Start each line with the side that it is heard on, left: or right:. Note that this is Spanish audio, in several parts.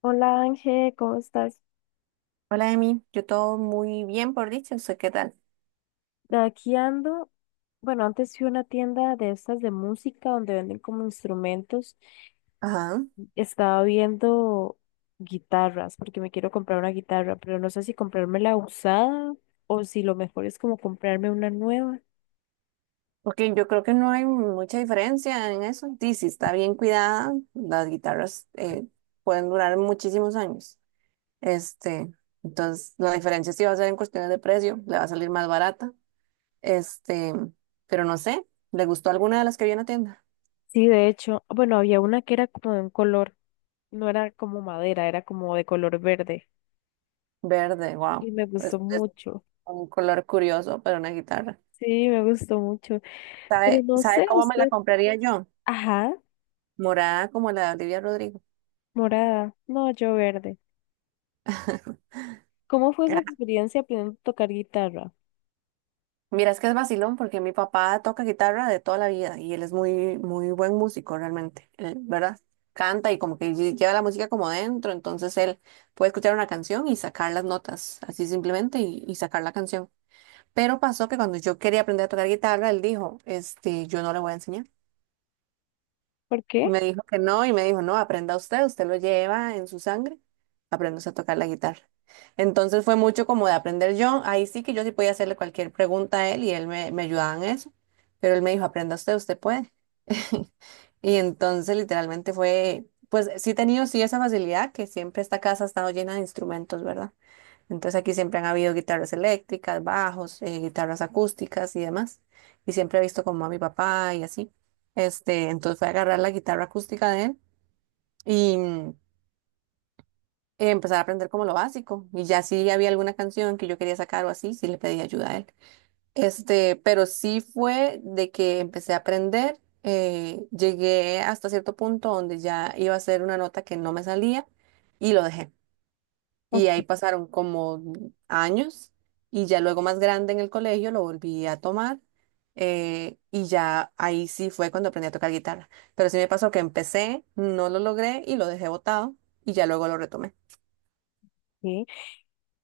left: Hola, Ángel, ¿cómo estás?
right: Hola, Emi. Yo todo muy bien, por dicho. ¿Usted qué tal?
left: Aquí ando. Bueno, antes fui a una tienda de estas de música donde venden como instrumentos.
right: Ajá.
left: Estaba viendo guitarras porque me quiero comprar una guitarra, pero no sé si comprarme la usada o si lo mejor es como comprarme una nueva.
right: Porque yo creo que no hay mucha diferencia en eso. Sí, si está bien cuidada, las guitarras pueden durar muchísimos años. Este, entonces, la diferencia sí va a ser en cuestiones de precio. Le va a salir más barata. Este, pero no sé. ¿Le gustó alguna de las que vi en la tienda?
left: Sí, de hecho, bueno, había una que era como de un color, no era como madera, era como de color verde
right: Verde, wow.
left: y me gustó
right: Es
left: mucho.
right: un color curioso para una guitarra.
left: Sí, me gustó mucho, pero
right: ¿Sabe,
left: no
right: sabe
left: sé,
right: cómo me la
left: usted,
right: compraría yo?
left: ajá,
right: Morada como la de Olivia Rodrigo.
left: morada, no, yo verde. ¿Cómo fue su experiencia aprendiendo a tocar guitarra?
right: Mira, es que es vacilón porque mi papá toca guitarra de toda la vida y él es muy, muy buen músico realmente, él, ¿verdad? Canta y como que lleva la música como dentro, entonces él puede escuchar una canción y sacar las notas, así simplemente, y sacar la canción. Pero pasó que cuando yo quería aprender a tocar guitarra, él dijo, este, yo no le voy a enseñar.
left: ¿Por qué?
right: Me dijo que no y me dijo, no, aprenda usted, usted lo lleva en su sangre, aprendas a tocar la guitarra. Entonces fue mucho como de aprender yo, ahí sí que yo sí podía hacerle cualquier pregunta a él y él me ayudaba en eso, pero él me dijo, aprenda usted, usted puede. Y entonces literalmente fue, pues sí he tenido sí esa facilidad que siempre esta casa ha estado llena de instrumentos, ¿verdad? Entonces aquí siempre han habido guitarras eléctricas, bajos, guitarras acústicas y demás. Y siempre he visto como a mi papá y así. Entonces fue a agarrar la guitarra acústica de él y empezar a aprender como lo básico. Y ya si había alguna canción que yo quería sacar o así, sí le pedí ayuda a él. Pero sí fue de que empecé a aprender. Llegué hasta cierto punto donde ya iba a ser una nota que no me salía y lo dejé.
left: Ok.
right: Y ahí pasaron como años y ya luego más grande en el colegio lo volví a tomar y ya ahí sí fue cuando aprendí a tocar guitarra. Pero sí me pasó que empecé, no lo logré y lo dejé botado y ya luego lo retomé.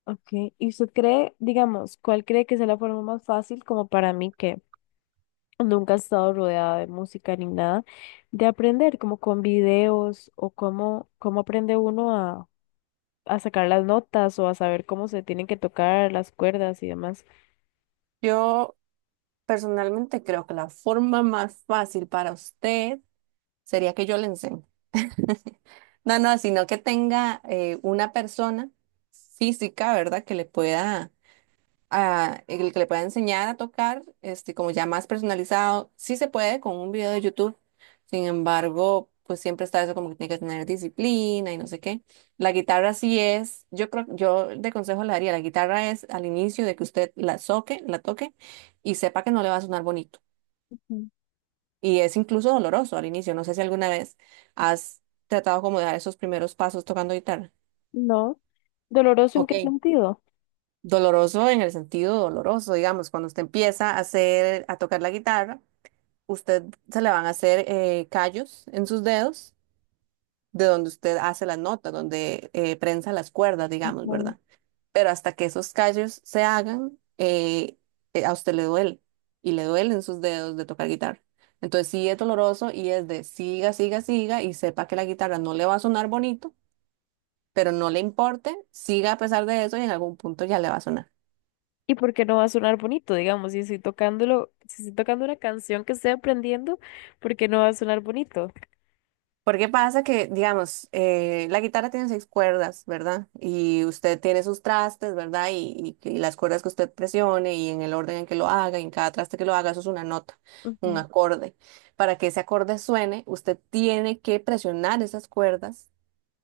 left: Ok. ¿Y usted cree, digamos, cuál cree que sea la forma más fácil como para mí que nunca he estado rodeada de música ni nada, de aprender, como con videos o cómo, cómo aprende uno a sacar las notas o a saber cómo se tienen que tocar las cuerdas y demás?
right: Yo personalmente creo que la forma más fácil para usted sería que yo le enseñe. No, no, sino que tenga una persona física, ¿verdad? Que le pueda el que le pueda enseñar a tocar, este, como ya más personalizado, sí se puede con un video de YouTube. Sin embargo, pues siempre está eso como que tiene que tener disciplina y no sé qué. La guitarra sí es, yo creo, yo de consejo le daría, la guitarra es al inicio de que usted la toque y sepa que no le va a sonar bonito.
left: Ujú.
right: Y es incluso doloroso al inicio. No sé si alguna vez has tratado como de dar esos primeros pasos tocando guitarra.
left: No. ¿Doloroso en
right: Ok.
left: qué sentido?
right: Doloroso en el sentido doloroso, digamos, cuando usted empieza a hacer, a tocar la guitarra, usted se le van a hacer callos en sus dedos, de donde usted hace las notas, donde prensa las cuerdas, digamos, ¿verdad? Pero hasta que esos callos se hagan, a usted le duele y le duelen sus dedos de tocar guitarra. Entonces sí es doloroso y es de siga, siga, siga y sepa que la guitarra no le va a sonar bonito, pero no le importe, siga a pesar de eso y en algún punto ya le va a sonar.
left: Y porque no va a sonar bonito, digamos, si estoy tocándolo, si estoy tocando una canción que estoy aprendiendo, porque no va a sonar bonito.
right: Porque pasa que, digamos, la guitarra tiene seis cuerdas, ¿verdad? Y usted tiene sus trastes, ¿verdad? Y las cuerdas que usted presione y en el orden en que lo haga, y en cada traste que lo haga, eso es una nota, un
left: Ujú.
right: acorde. Para que ese acorde suene, usted tiene que presionar esas cuerdas,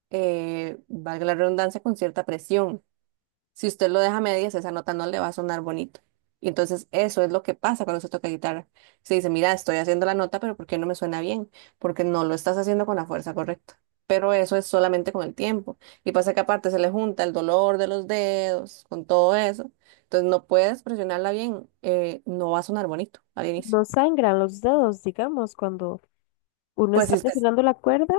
right: valga la redundancia, con cierta presión. Si usted lo deja a medias, esa nota no le va a sonar bonito. Y entonces eso es lo que pasa cuando se toca guitarra. Se dice, mira, estoy haciendo la nota, pero ¿por qué no me suena bien? Porque no lo estás haciendo con la fuerza correcta. Pero eso es solamente con el tiempo. Y pasa que aparte se le junta el dolor de los dedos, con todo eso. Entonces no puedes presionarla bien, no va a sonar bonito al inicio.
left: No sangran los dedos, digamos, cuando uno
right: Pues si
left: está
right: usted
left: presionando la cuerda.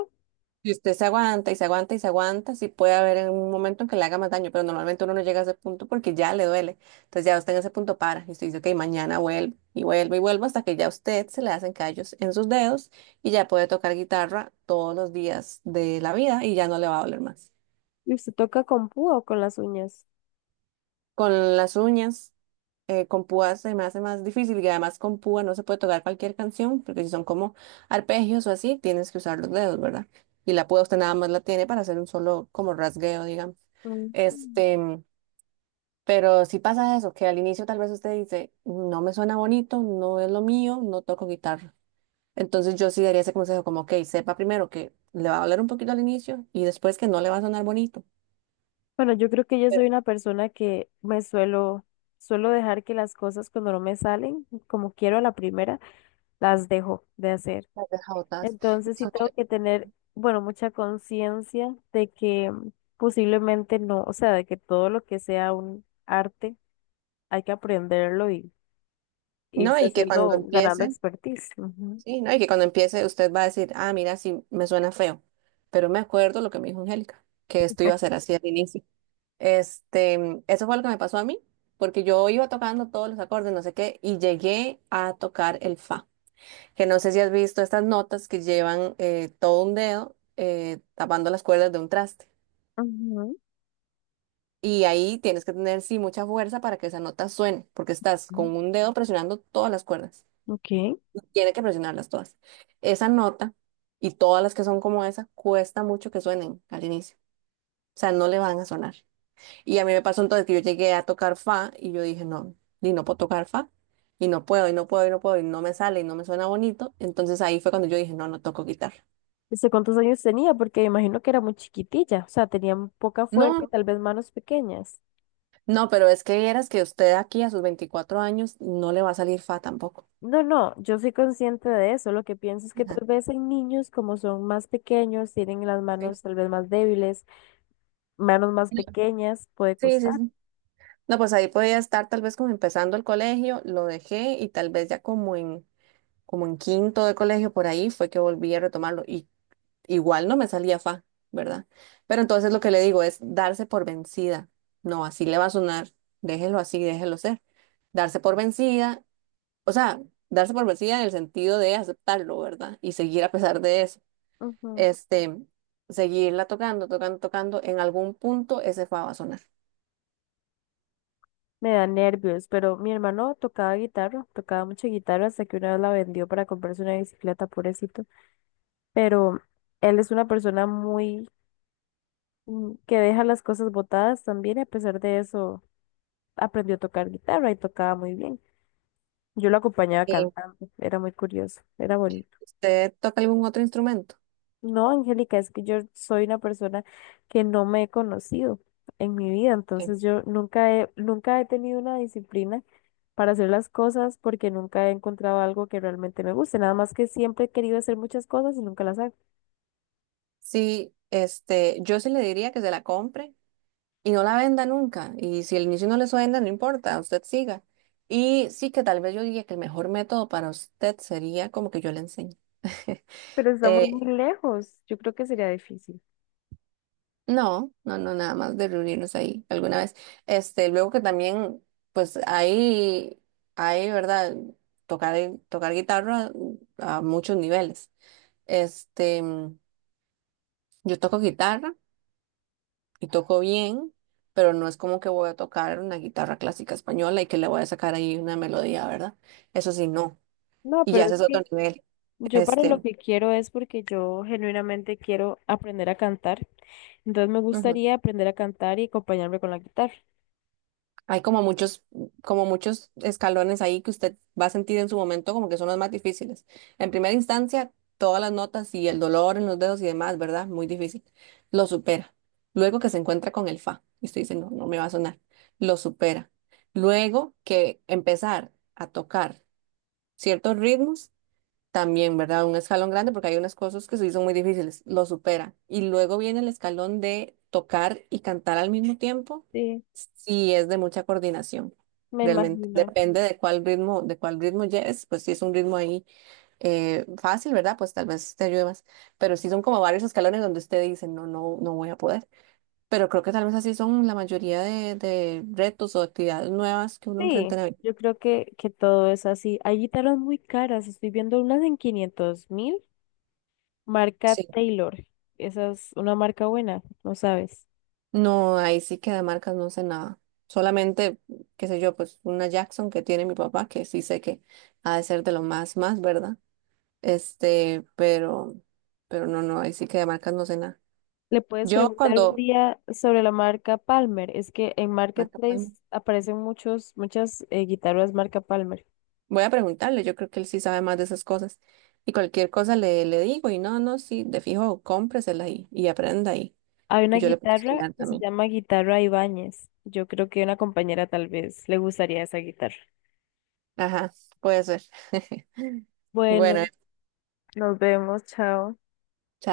right: Y usted se aguanta y se aguanta y se aguanta, sí puede haber en un momento en que le haga más daño, pero normalmente uno no llega a ese punto porque ya le duele. Entonces ya usted en ese punto para y usted dice, ok, mañana vuelvo y vuelvo y vuelvo hasta que ya a usted se le hacen callos en sus dedos y ya puede tocar guitarra todos los días de la vida y ya no le va a doler más.
left: ¿Y usted toca con púa o con las uñas?
right: Con las uñas. Con púa se me hace más difícil y además con púa no se puede tocar cualquier canción, porque si son como arpegios o así, tienes que usar los dedos, ¿verdad? Y la púa usted nada más la tiene para hacer un solo como rasgueo, digamos.
left: Ujú.
right: Este, pero si pasa eso, que al inicio tal vez usted dice, no me suena bonito, no es lo mío, no toco guitarra. Entonces yo sí daría ese consejo como, ok, sepa primero que le va a doler un poquito al inicio y después que no le va a sonar bonito.
left: Bueno, yo creo que yo soy una persona que me suelo, suelo dejar que las cosas cuando no me salen, como quiero a la primera, las dejo de hacer.
right: Las deja botadas.
left: Entonces sí
right: Eso
left: tengo
right: fue-
left: que tener, bueno, mucha conciencia de que posiblemente no, o sea, de que todo lo que sea un arte hay que aprenderlo y
right: No,
left: irse
right: y que cuando
left: haciendo, ganando
right: empiece,
left: expertise. Ujú.
right: sí, ¿no? Y que cuando empiece usted va a decir, ah, mira, sí, me suena feo, pero me acuerdo lo que me dijo Angélica, que esto iba a ser así al inicio. Eso fue lo que me pasó a mí, porque yo iba tocando todos los acordes, no sé qué, y llegué a tocar el fa, que no sé si has visto estas notas que llevan todo un dedo tapando las cuerdas de un traste. Y ahí tienes que tener, sí, mucha fuerza para que esa nota suene, porque estás
left: Ujú.
right: con un dedo presionando todas las cuerdas.
left: Ok.
right: Tiene que presionarlas todas. Esa nota y todas las que son como esa cuesta mucho que suenen al inicio. O sea, no le van a sonar. Y a mí me pasó entonces que yo llegué a tocar fa y yo dije, no, y no puedo tocar fa. Y no puedo, y no puedo, y no puedo, y no me sale, y no me suena bonito. Entonces ahí fue cuando yo dije, no, no toco guitarra.
left: ¿Desde cuántos años tenía? Porque me imagino que era muy chiquitilla, o sea, tenía poca fuerza y
right: No.
left: tal vez manos pequeñas.
right: No, pero es que vieras que usted aquí a sus 24 años no le va a salir fa tampoco.
left: No, no, yo soy consciente de eso. Lo que pienso es que
right: Ajá.
left: tal vez hay niños como son más pequeños, tienen las
right: Sí.
left: manos tal vez más débiles, manos más pequeñas puede
right: Sí, sí,
left: costar.
right: sí. No, pues ahí podía estar tal vez como empezando el colegio, lo dejé y tal vez ya como en quinto de colegio, por ahí fue que volví a retomarlo y igual no me salía fa, ¿verdad? Pero entonces lo que le digo es darse por vencida. No, así le va a sonar, déjelo así, déjelo ser. Darse por vencida, o sea, darse por vencida en el sentido de aceptarlo, ¿verdad? Y seguir a pesar de eso.
left: Ujú.
right: Este, seguirla tocando, tocando, tocando, en algún punto ese fa va a sonar.
left: Me da nervios, pero mi hermano tocaba guitarra, tocaba mucha guitarra hasta que una vez la vendió para comprarse una bicicleta, pobrecito. Pero él es una persona muy que deja las cosas botadas también, y a pesar de eso aprendió a tocar guitarra y tocaba muy bien. Yo lo acompañaba
right: Sí.
left: cantando, era muy curioso, era bonito.
right: ¿Usted toca algún otro instrumento?
left: No, Angélica, es que yo soy una persona que no me he conocido en mi vida,
right: Sí.
left: entonces yo nunca he tenido una disciplina para hacer las cosas porque nunca he encontrado algo que realmente me guste, nada más que siempre he querido hacer muchas cosas y nunca las hago.
right: Sí, este, yo sí le diría que se la compre y no la venda nunca. Y si al inicio no les venda, no importa, usted siga. Y sí que tal vez yo diría que el mejor método para usted sería como que yo le enseñe.
left: Pero estamos
right: Eh,
left: muy lejos, yo creo que sería difícil.
right: no, nada más de reunirnos ahí alguna vez. Este, luego que también, pues ¿verdad? Tocar, tocar guitarra a muchos niveles. Este, yo toco guitarra y toco bien, pero no es como que voy a tocar una guitarra clásica española y que le voy a sacar ahí una melodía, ¿verdad? Eso sí, no.
left: No,
right: Y ya
left: pero
right: ese
left: es
right: es otro
left: que
right: nivel.
left: yo para lo
right: Este,
left: que quiero es porque yo genuinamente quiero aprender a cantar. Entonces me
right: ujú.
left: gustaría aprender a cantar y acompañarme con la guitarra.
right: Hay como muchos escalones ahí que usted va a sentir en su momento como que son los más difíciles. En primera instancia, todas las notas y el dolor en los dedos y demás, ¿verdad? Muy difícil. Lo supera. Luego que se encuentra con el fa, y usted dice, no, no me va a sonar. Lo supera. Luego que empezar a tocar ciertos ritmos también, ¿verdad? Un escalón grande porque hay unas cosas que sí son muy difíciles, lo supera. Y luego viene el escalón de tocar y cantar al mismo tiempo,
left: Sí,
right: sí es de mucha coordinación,
left: me
right: realmente.
left: imagino.
right: Depende de de cuál ritmo lleves, pues si es un ritmo ahí fácil, ¿verdad? Pues tal vez te ayude más. Pero sí son como varios escalones donde usted dice, no, no, no voy a poder. Pero creo que tal vez así son la mayoría de retos o actividades nuevas que uno
left: Sí,
right: enfrenta en la vida.
left: yo creo que todo es así. Hay guitarras muy caras. Estoy viendo unas en 500.000, marca
right: Sí.
left: Taylor. Esa es una marca buena, no sabes.
right: No, ahí sí que de marcas no sé nada. Solamente, qué sé yo, pues una Jackson que tiene mi papá, que sí sé que ha de ser más, ¿verdad? Este, pero, pero no, no, ahí sí que de marcas no sé nada.
left: Le puedes
right: Yo
left: preguntar un
right: cuando,
left: día sobre la marca Palmer. Es que en
right: Marca
left: Marketplace
right: Palma,
left: aparecen muchos, muchas guitarras marca Palmer.
right: voy a preguntarle, yo creo que él sí sabe más de esas cosas. Y cualquier cosa le digo, y no, no, sí, de fijo, cómpresela y aprenda ahí.
left: Hay una
right: Y yo le puedo
left: guitarra
right: enseñar
left: que se
right: también.
left: llama Guitarra Ibáñez. Yo creo que una compañera tal vez le gustaría esa guitarra.
right: Ajá, puede ser. Bueno,
left: Bueno, nos vemos, chao.
right: chao.